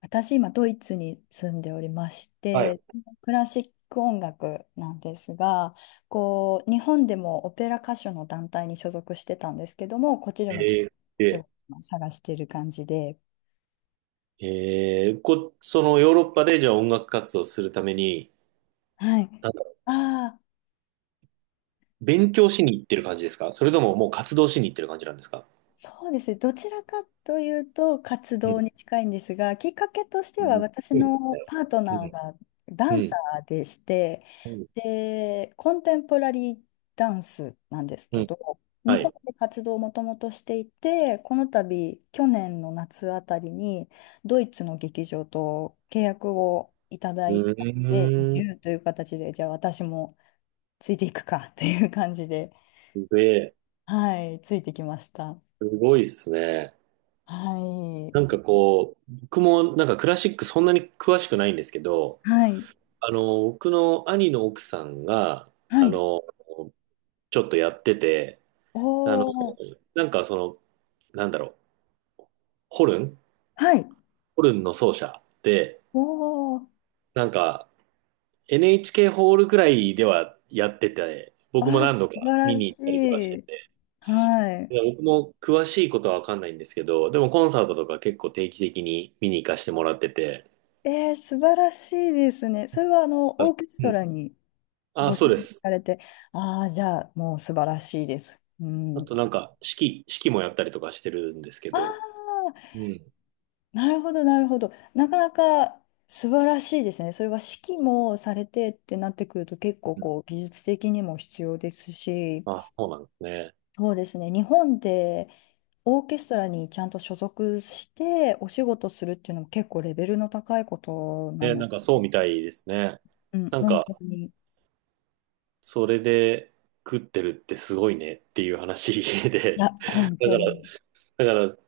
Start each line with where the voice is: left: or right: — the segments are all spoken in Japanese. left: 私、今、ドイツに住んでおりまし
right: はい。
left: て、クラシック音楽なんですが、こう、日本でもオペラ歌手の団体に所属してたんですけども、こっちで
right: え
left: もちょっ
right: ー、
left: とお仕
right: で、
left: 事を探している感じで。
right: えー、こ、そのヨーロッパでじゃあ音楽活動するために、
left: はい。
right: なんだろ
left: ああ、そ、
right: 勉強しに行ってる感じですか、それとももう活動しに行ってる感じなんですか？
left: そうですね。どちらかというと活
right: う
left: 動
right: ん。
left: に近いんですが、きっかけとして
right: うん、
left: は
right: そ
left: 私
right: うです
left: のパートナー
right: ね。
left: がダ
right: う
left: ンサ
right: ん。
left: ーでして、
right: うん。
left: で、コンテンポラリーダンスなんです
right: う
left: け
right: ん。
left: ど、日
right: は
left: 本
right: い。
left: で活動をもともとしていて、この度、去年の夏あたりに、ドイツの劇場と契約をいただ
right: う
left: いたので、移
right: ーん。
left: 住という形で、じゃあ私もついていくかという感じで、
right: すげえ。
left: はい、ついてきました。
right: すごいっすね。
left: は
right: なんか
left: い。
right: こう、僕もなんかクラシックそんなに詳しくないんですけど、
left: はい。
right: あの、僕の兄の奥さんが
left: は
right: あ
left: い。
right: の、ちょっとやってて、
left: お
right: あの、
left: ー。
right: なんかその、なんだろう。ホルン、
left: はい。
right: ホルンの奏者で、
left: おー。
right: なんか NHK ホールくらいではやってて、僕
left: あ
right: も
left: ー、
right: 何
left: 素
right: 度か
left: 晴
right: 見
left: ら
right: に行
left: し
right: ったりとかして
left: い。
right: て、
left: はい。
right: で僕も詳しいことはわかんないんですけど、でもコンサートとか結構定期的に見に行かせてもらってて、
left: えー、素晴らしいですね。それはあの
right: あ
left: オーケス
right: う
left: ト
right: ん。
left: ラに
right: あ、
left: ご出
right: そう
left: 演
right: です。
left: されて、ああ、じゃあもう素晴らしいです。う
right: あ
left: ん。
right: となんか、式、式もやったりとかしてるんですけ
left: あ
right: ど、
left: あ、
right: うん。
left: なるほど、なるほど。なかなか素晴らしいですね。それは指揮もされてってなってくると結構
right: うん、
left: こう技術的にも必要ですし、
right: あ、そうなんですね。
left: そうですね。日本でオーケストラにちゃんと所属してお仕事するっていうのも結構レベルの高いことな
right: え、な
left: の。
right: んかそうみたいですね。
left: うん、
right: なん
left: 本当
right: か、
left: に。い
right: それで食ってるってすごいねっていう話
left: や、
right: で、
left: 本
right: だ
left: 当
right: から
left: に。
right: だから、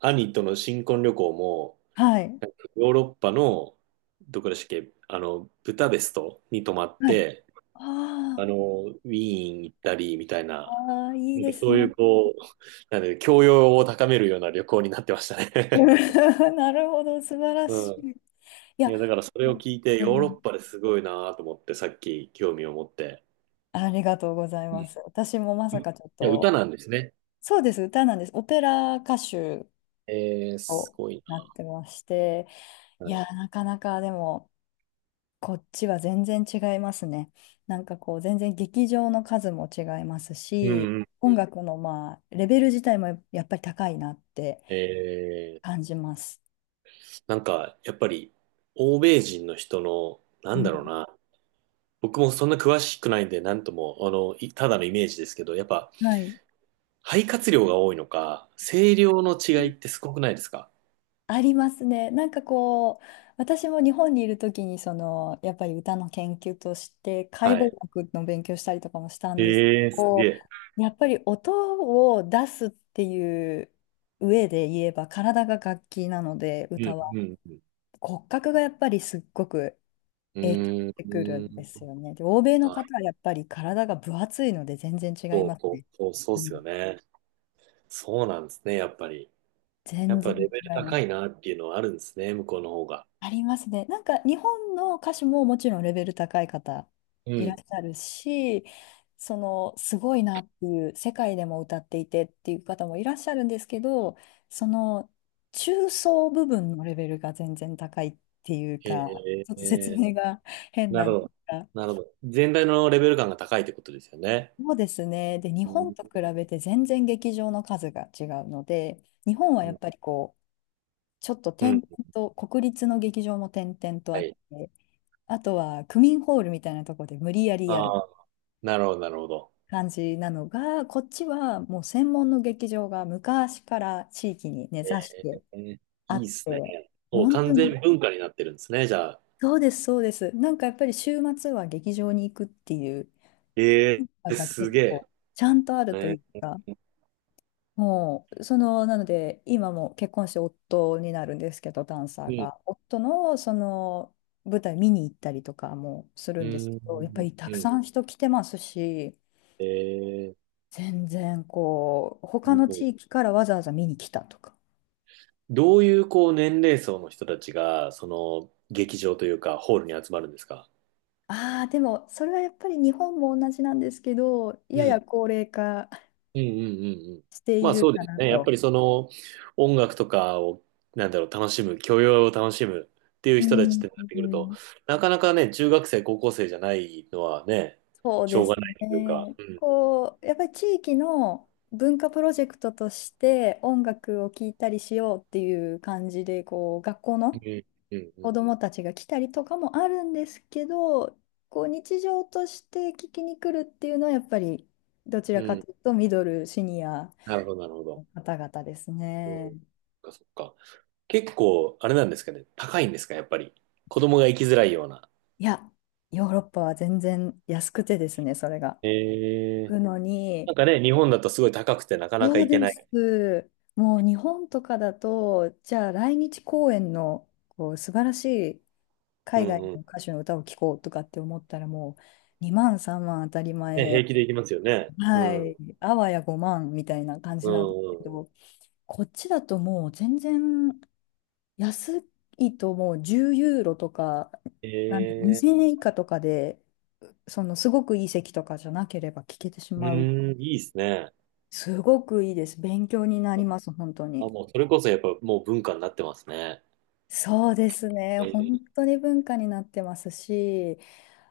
right: 兄との新婚旅行も、
left: はい。
right: なんかヨーロッパの、どこでしたっけ、あの、ブダペストに泊まっ
left: はい、
right: て、
left: あ
right: あ
left: ー。
right: の、ウィーン行ったり、みたい
left: あ
right: な、
left: ー、あいい
right: なん
left: で
right: か
left: す
right: そうい
left: ね。
right: う、こう、なんで、教養を高めるような旅行になってました
left: う
right: ね。
left: ん。 なるほど、素晴ら
right: う
left: し
right: ん。
left: い。い
right: い
left: や、
right: や、だからそれを
left: 本
right: 聞いて、
left: 当
right: ヨーロッ
left: に
right: パですごいなと思って、さっき興味を持って。
left: ありがとうござい
right: うん。
left: ます。私もまさ
right: い
left: かちょっ
right: や、歌
left: と、
right: なんですね。
left: そうです、歌なんです。オペラ歌手
right: えー、す
left: を
right: ごい
left: なってまして、
right: な。
left: い
right: は
left: や、
right: い、
left: なかなかでも、こっちは全然違いますね。なんかこう、全然劇場の数も違います
right: う
left: し、
right: ん、うん、う
left: 音
right: ん。
left: 楽のまあ、レベル自体もやっぱり高いなって
right: えー
left: 感じます。
right: なんか、やっぱり、欧米人の人の、な
left: う
right: んだ
left: ん、
right: ろうな、僕もそんな詳しくないんで、なんとも、ただのイメージですけど、やっぱ、
left: はい。
right: 肺活量が多いのか、声量の違いってすごくないですか？
left: ありますね。なんかこう、私も日本にいる時に、その、やっぱり歌の研究として、解
right: は
left: 剖
right: い。
left: 学の勉強したりとかもしたんですけど、
right: ええ、すげ
left: こ
right: え。
left: うやっぱり音を出すっていう上で言えば、体が楽器なので、
right: うん、
left: 歌は。
right: うん、
left: 骨格がやっぱりすっごく
right: う
left: 影響し
right: ん。う
left: てくる
right: ー
left: ん
right: ん、
left: ですよね。で、欧米の
right: あ、
left: 方はやっぱり体が分厚いので全然違い
right: そう、
left: ます
right: そう、
left: ね。
right: そう、そうっ
left: うん、
right: すよね。そうなんですね、やっぱり。や
left: 全
right: っぱ
left: 然
right: レベル
left: 違いま
right: 高
left: す。
right: いなっていうのはあるんですね、向こうの方が。
left: ありますね。なんか日本の歌手ももちろんレベル高い方
right: う
left: いらっ
right: ん。
left: しゃるし、そのすごいなっていう世界でも歌っていてっていう方もいらっしゃるんですけど、その中層部分のレベルが全然高いっていうか、
right: え
left: ちょっと説
right: え、
left: 明が変
right: な
left: な
right: る
left: ん
right: ほ
left: で
right: ど。
left: すが、
right: なるほど。全体のレベル感が高いってことですよね。
left: そうですね。で、日
right: う
left: 本
right: ん。
left: と比べて全然劇場の数が違うので、日本はやっぱりこう、ちょっと
right: う
left: 点
right: ん。
left: 々と、国立の劇場も点々とあ
right: は
left: っ
right: い。
left: て、あとは区民ホールみたいなとこで無理やりや
right: あ
left: る
right: あ、なるほど、なるほど。
left: 感じなのが、こっちはもう専門の劇場が昔から地域に根ざし
right: え
left: て
right: ー、
left: あ
right: いいっ
left: っ
right: すね。
left: て、
right: もう
left: 本当
right: 完
left: に、
right: 全文化になってるんですね、じゃあ。
left: そうです。なんかやっぱり週末は劇場に行くっていう
right: え
left: の
right: え、
left: が
right: す
left: 結
right: げえ。
left: 構ちゃんとあるとい
right: え
left: うか、
right: ー、
left: もう、その、なので、今も結婚して夫になるんですけど、ダンサ
right: う
left: ー
right: ん、
left: が。夫の、その、舞台見に行ったりとかもする
right: う
left: んですけ
right: ん、
left: ど、やっぱりた
right: う
left: く
right: ん。
left: さん人来てますし、
right: えー、
left: 全然こう、他
right: す
left: の
right: ごい。
left: 地域からわざわざ見に来たとか。
right: どういう、こう、年齢層の人たちが、その、劇場というか、ホールに集まるんですか？
left: ああ、でもそれはやっぱり日本も同じなんですけど、
right: う
left: やや
right: ん、
left: 高齢化
right: うん、うん、うん、うん。
left: して
right: ま
left: い
right: あ
left: る
right: そうで
left: か
right: す
left: な
right: ね。やっぱ
left: と。
right: りその音楽とかを、なんだろう、楽しむ、教養を楽しむっていう
left: う
right: 人たちっ
left: ん、
right: てなって
left: う
right: くると、
left: ん、
right: なかなかね、中学生、高校生じゃないのはね、
left: そう
right: し
left: で
right: ょうが
left: す
right: ないというか。
left: ね。
right: うん。
left: こう、やっぱり地域の文化プロジェクトとして音楽を聴いたりしようっていう感じで、こう、学校
right: う
left: の
right: ん、うん、
left: 子
right: う
left: 供たちが来たりとかもあるんですけど、こう日常として聞きに来るっていうのはやっぱりどち
right: ん。
left: ら
right: う
left: か
right: ん。
left: というとミドル、シニア
right: なるほど、なるほど。
left: の方々です
right: う
left: ね。
right: ん。そっか、そっか。結構、あれなんですかね。高いんですか、やっぱり。子供が行きづらいような。
left: いや、ヨーロッパは全然安くてですね、それが。行
right: ええ、
left: くの
right: な
left: に、
right: んかね、日本だとすごい高くてなかなか
left: そう
right: 行け
left: で
right: ない。
left: す。もう日本とかだと、じゃあ来日公演のこう素晴らしい
right: う
left: 海外
right: ん、う
left: の
right: ん。
left: 歌手の歌を聴こうとかって思ったらもう2万3万当たり
right: ね、
left: 前。
right: 平気で行きますよね。う
left: は
right: ん。
left: い、あわや5万みたいな感
right: う
left: じなんで
right: ん、
left: すけ
right: うん、
left: ど、こっちだともう全然安いともう10ユーロとか、なん
right: え
left: 2000
right: え、
left: 円以下とかで、そのすごくいい席とかじゃなければ聞けてし
right: う
left: まう。
right: ーん、いいですね。
left: すごくいいです。勉強になります、本当
right: あ、
left: に。
right: もう、それこそやっぱもう文化になってますね。
left: そうですね。
right: え
left: 本
right: え、
left: 当に文化になってますし、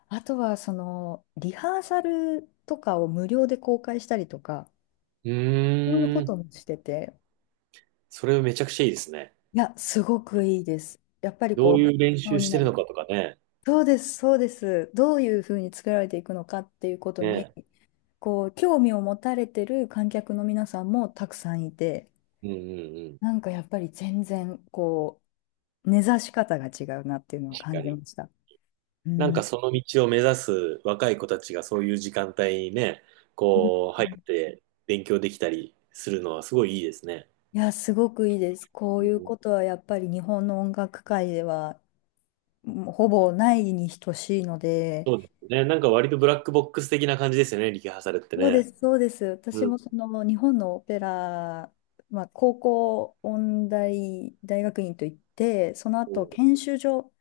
left: あとはそのリハーサルとかを無料で公開したりとか、
right: う
left: そういうこ
right: ー
left: と
right: ん、
left: もしてて、
right: それめちゃくちゃいいですね。
left: いや、すごくいいです。やっぱり
right: ど
left: こ
right: う
left: う、勉
right: いう練
left: 強
right: 習
left: に
right: して
left: な
right: るの
left: る。
right: かとかね。
left: そうです。どういうふうに作られていくのかっていうことに、
right: ね。
left: こう、興味を持たれてる観客の皆さんもたくさんいて、
right: うん、うん、うん。
left: なんかやっぱり全然、こう、根ざし方が違うなっていうのは
right: 確
left: 感
right: か
left: じま
right: に。
left: した。う
right: なんか
left: ん。
right: その道を目指す若い子たちがそういう時間帯にね、
left: うん、
right: こう、入って勉強できたりするのはすごいいいですね。
left: いや、すごくいいです。こ
right: う
left: ういう
right: ん、
left: ことはやっぱり日本の音楽界では、もうほぼないに等しいので、
right: そうですね。なんか割とブラックボックス的な感じですよね、リハーサルって
left: そうで
right: ね。
left: す、そうです。私
right: うん。
left: もその日本のオペラ、まあ、高校音大大学院といって、その
right: う
left: 後
right: ん、
left: 研修所っ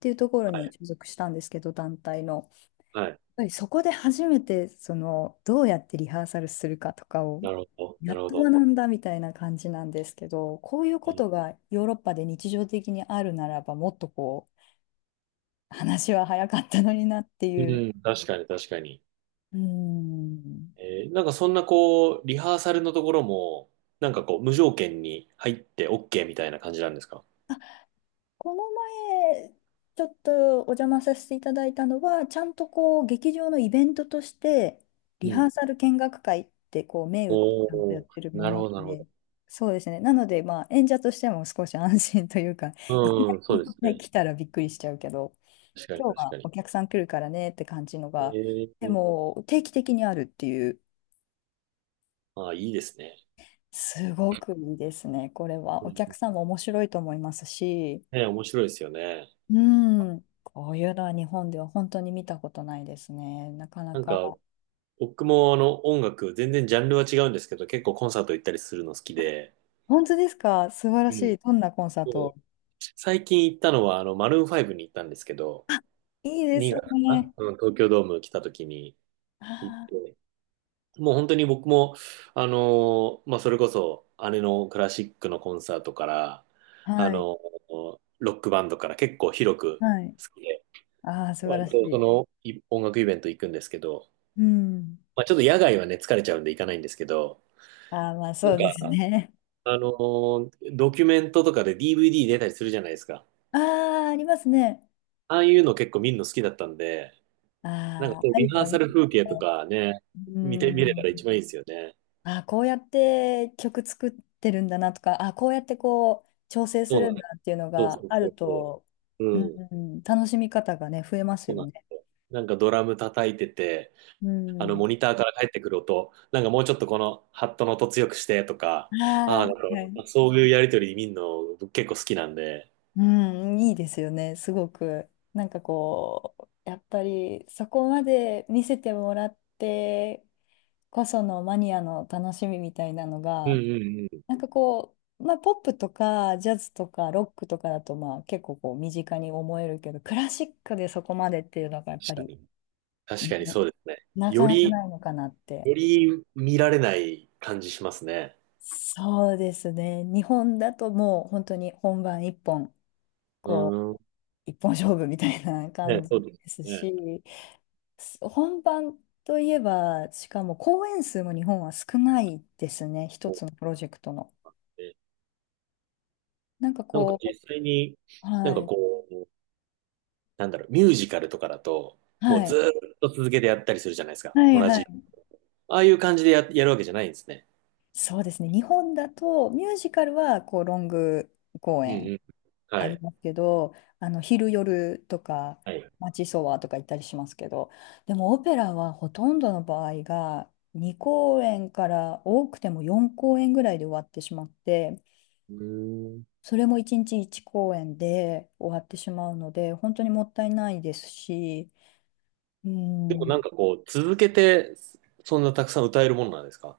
left: ていうところ
right: は
left: に
right: い。
left: 所属したんですけど、団体の。や
right: はい。
left: っぱりそこで初めてそのどうやってリハーサルするかとかを
right: なるほど。
left: や
right: なる
left: っ
right: ほ
left: と学
right: ど。
left: んだみたいな感じなんですけど、こういうこ
right: え
left: とがヨーロッパで日常的にあるならば、もっとこう話は早かったのになって
right: う
left: いう。
right: ん、確かに確かに。
left: うん、
right: えー、なんかそんなこう、リハーサルのところも、なんかこう、無条件に入って OK みたいな感じなんですか？
left: この前、ちょっとお邪魔させていただいたのは、ちゃんとこう、劇場のイベントとして、
right: う
left: リハ
right: ん。
left: ーサル見学会って、こう、銘打ってちゃんと
right: お
left: やっ
right: お、
left: てるも
right: なる
left: の
right: ほど、なるほ
left: で、
right: ど。
left: そうですね。なので、まあ、演者としても少し安心というか、いき
right: うん、そうです
left: なり
right: ね。
left: 来たらびっくりしちゃうけど、
right: 確かに
left: 今日
right: 確
left: は
right: か
left: お
right: に。
left: 客さん来るからねって感じのが、で
right: ええ、
left: も、定期的にあるっていう、
right: ああ、いいですね。
left: すごくいいですね。これ
right: う
left: は、お
right: ん、
left: 客さんも面白いと思いますし、
right: ね、面白いですよね。
left: うん。こういうのは日本では本当に見たことないですね。なかな
right: なん
left: か。
right: か、僕もあの、音楽、全然ジャンルは違うんですけど、結構コンサート行ったりするの好きで、
left: 本当ですか、素晴ら
right: う
left: し
right: ん。
left: い。どんなコンサー
right: そう
left: ト。
right: 最近行ったのは、あの、マルーン5に行ったんですけど、
left: あ、いいです
right: 2月かな、
left: ね。
right: うん、東京ドーム来た時に、行っ
left: あ
right: て、もう本当に僕も、あのー、まあ、それこそ姉のクラシックのコンサートから、
left: ー、
right: あ
left: はい。
right: のーロックバンドから結構広く
left: はい。
right: 好きで、
left: ああ、素晴ら
right: 割
left: し
right: とそ
left: い。
right: のい音楽イベント行くんですけど、
left: うん。
right: まあ、ちょっと野外はね、疲れちゃうんで行かないんですけど、
left: ああ、まあ
right: な
left: そ
right: ん
left: うです
right: か、
left: ね。
right: あのードキュメントとかで DVD 出たりするじゃないですか。
left: ああ、ありますね。
right: ああいうの結構見るの好きだったんで、
left: あ
right: なんか
left: あ、あ
right: そういう
left: あい
right: リ
left: うの
right: ハー
left: はい
right: サ
left: いで
right: ル
left: す
right: 風景と
left: ね。
right: かね、
left: う
right: 見て、見れたら一
left: ん。
right: 番いいですよね。
left: あ、こうやって曲作ってるんだなとか、あ、こうやってこう調整す
right: そう
left: る
right: なん
left: んだ
right: です。
left: っていうの
right: そうそ
left: が
right: う
left: あ
right: そう
left: る
right: そ
left: と、
right: う。
left: う
right: う
left: ん、
right: ん。
left: うん、楽しみ方がね、増えます
right: そう
left: よ
right: なんで
left: ね。
right: すよ。なんかドラム叩いてて、
left: う
right: あの
left: ん。
right: モニターから帰ってくる音、なんかもうちょっとこのハットの音強くしてとか、ああ、
left: あ
right: なん
left: あ、はい。
right: かそういうやりとり見るの僕結構好きなんで、
left: うん、いいですよね、すごく。なんかこう、やっぱりそこまで見せてもらってこそのマニアの楽しみみたいなの
right: うん、
left: が、
right: うん、うん。
left: なんかこう、まあ、ポップとかジャズとかロックとかだとまあ結構こう身近に思えるけどクラシックでそこまでっていうのがやっ
right: 確
left: ぱ
right: か
left: り、
right: に。確かに
left: ね、
right: そうですね。
left: なか
right: よ
left: なか
right: り、
left: ないのかなって。
right: より見られない感じしますね。
left: そうですね、日本だともう本当に本番一本、
right: う
left: こ
right: ー
left: う
right: ん。
left: 一本勝負みたいな感
right: ね、
left: じ
right: そうです
left: です
right: ね。
left: し、本番といえばしかも公演数も日本は少ないですね、一
right: そ
left: つ
right: う
left: のプロジェクトの。
right: ですね、
left: なんか
right: なんか
left: こ
right: 実際に、
left: う、
right: なん
left: は
right: か
left: い、
right: こう、なんだろう、ミュージカルとかだと、もう
left: は
right: ず
left: い、
right: ーっと続けてやったりするじゃないですか。
left: はい、
right: 同
left: は
right: じ。
left: い。
right: ああいう感じでや、やるわけじゃないんですね。
left: そうですね。日本だとミュージカルはこうロング公
right: うん、う
left: 演
right: ん。は
left: あり
right: い。
left: ますけど、あの昼夜とか
right: はい。う
left: 街ソワとか行ったりしますけど、でもオペラはほとんどの場合が2公演から多くても4公演ぐらいで終わってしまって、
right: ーん。
left: それも1日1公演で終わってしまうので、本当にもったいないですし、う
right: でも
left: ん、
right: なんかこう、続けて、そんなたくさん歌えるものなんですか？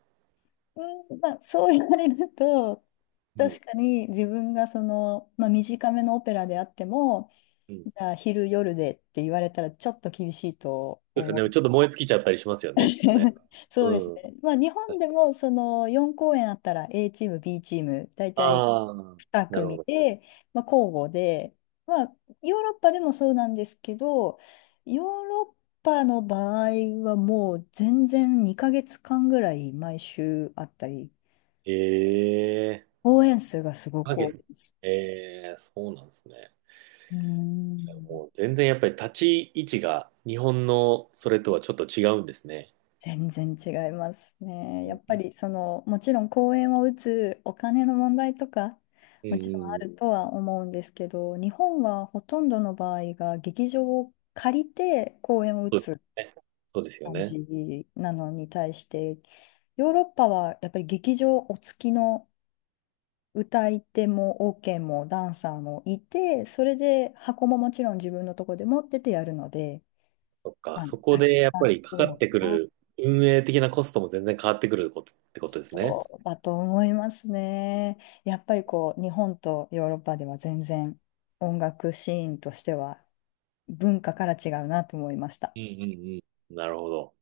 left: うん、まあ、そう言われると、
right: うん。
left: 確かに自分がその、まあ、短めのオペラであっても、
right: うん。そ
left: じゃあ昼夜でって言われたらちょっと厳しいと
right: うですよ
left: 思
right: ね。
left: う。
right: ちょっと燃え尽きちゃったりしますよね、きっとね。
left: そうです
right: うん。
left: ね。まあ、日本でもその4公演あったら A チーム、B チーム、大体
right: ああ、
left: 2
right: なるほ
left: 組
right: ど。
left: で、まあ、交互で、まあ、ヨーロッパでもそうなんですけど、ヨーロッパの場合はもう全然2ヶ月間ぐらい毎週あったり。
right: ええ、
left: 応援数がすごく多い
right: 影。
left: です。
right: ええ、そうなんですね。
left: うーん、
right: もう全然やっぱり立ち位置が日本のそれとはちょっと違うんですね。
left: 全然違いますね。
right: う
left: やっぱ
right: ん、
left: りその、もちろん公演を打つお金の問題とか、
right: うん、
left: もちろんあ
right: うん、
left: るとは思うんですけど、日本はほとんどの場合が劇場を借りて公演を打
right: そうで
left: つ
right: すね。そうですよ
left: 感
right: ね。
left: じなのに対して、ヨーロッパはやっぱり劇場お付きの歌い手もオーケーもダンサーもいて、それで箱ももちろん自分のとこで持っててやるので、
right: そっか、
left: まあ、
right: そこ
left: たく
right: でやっ
left: さん
right: ぱ
left: す
right: りか
left: る
right: か
left: の
right: っ
left: か
right: てく
left: な。
right: る運営的なコストも全然変わってくることってことですね。
left: そうだと思いますね。やっぱりこう日本とヨーロッパでは全然音楽シーンとしては文化から違うなと思いました。
right: うん、うん、うん。なるほど。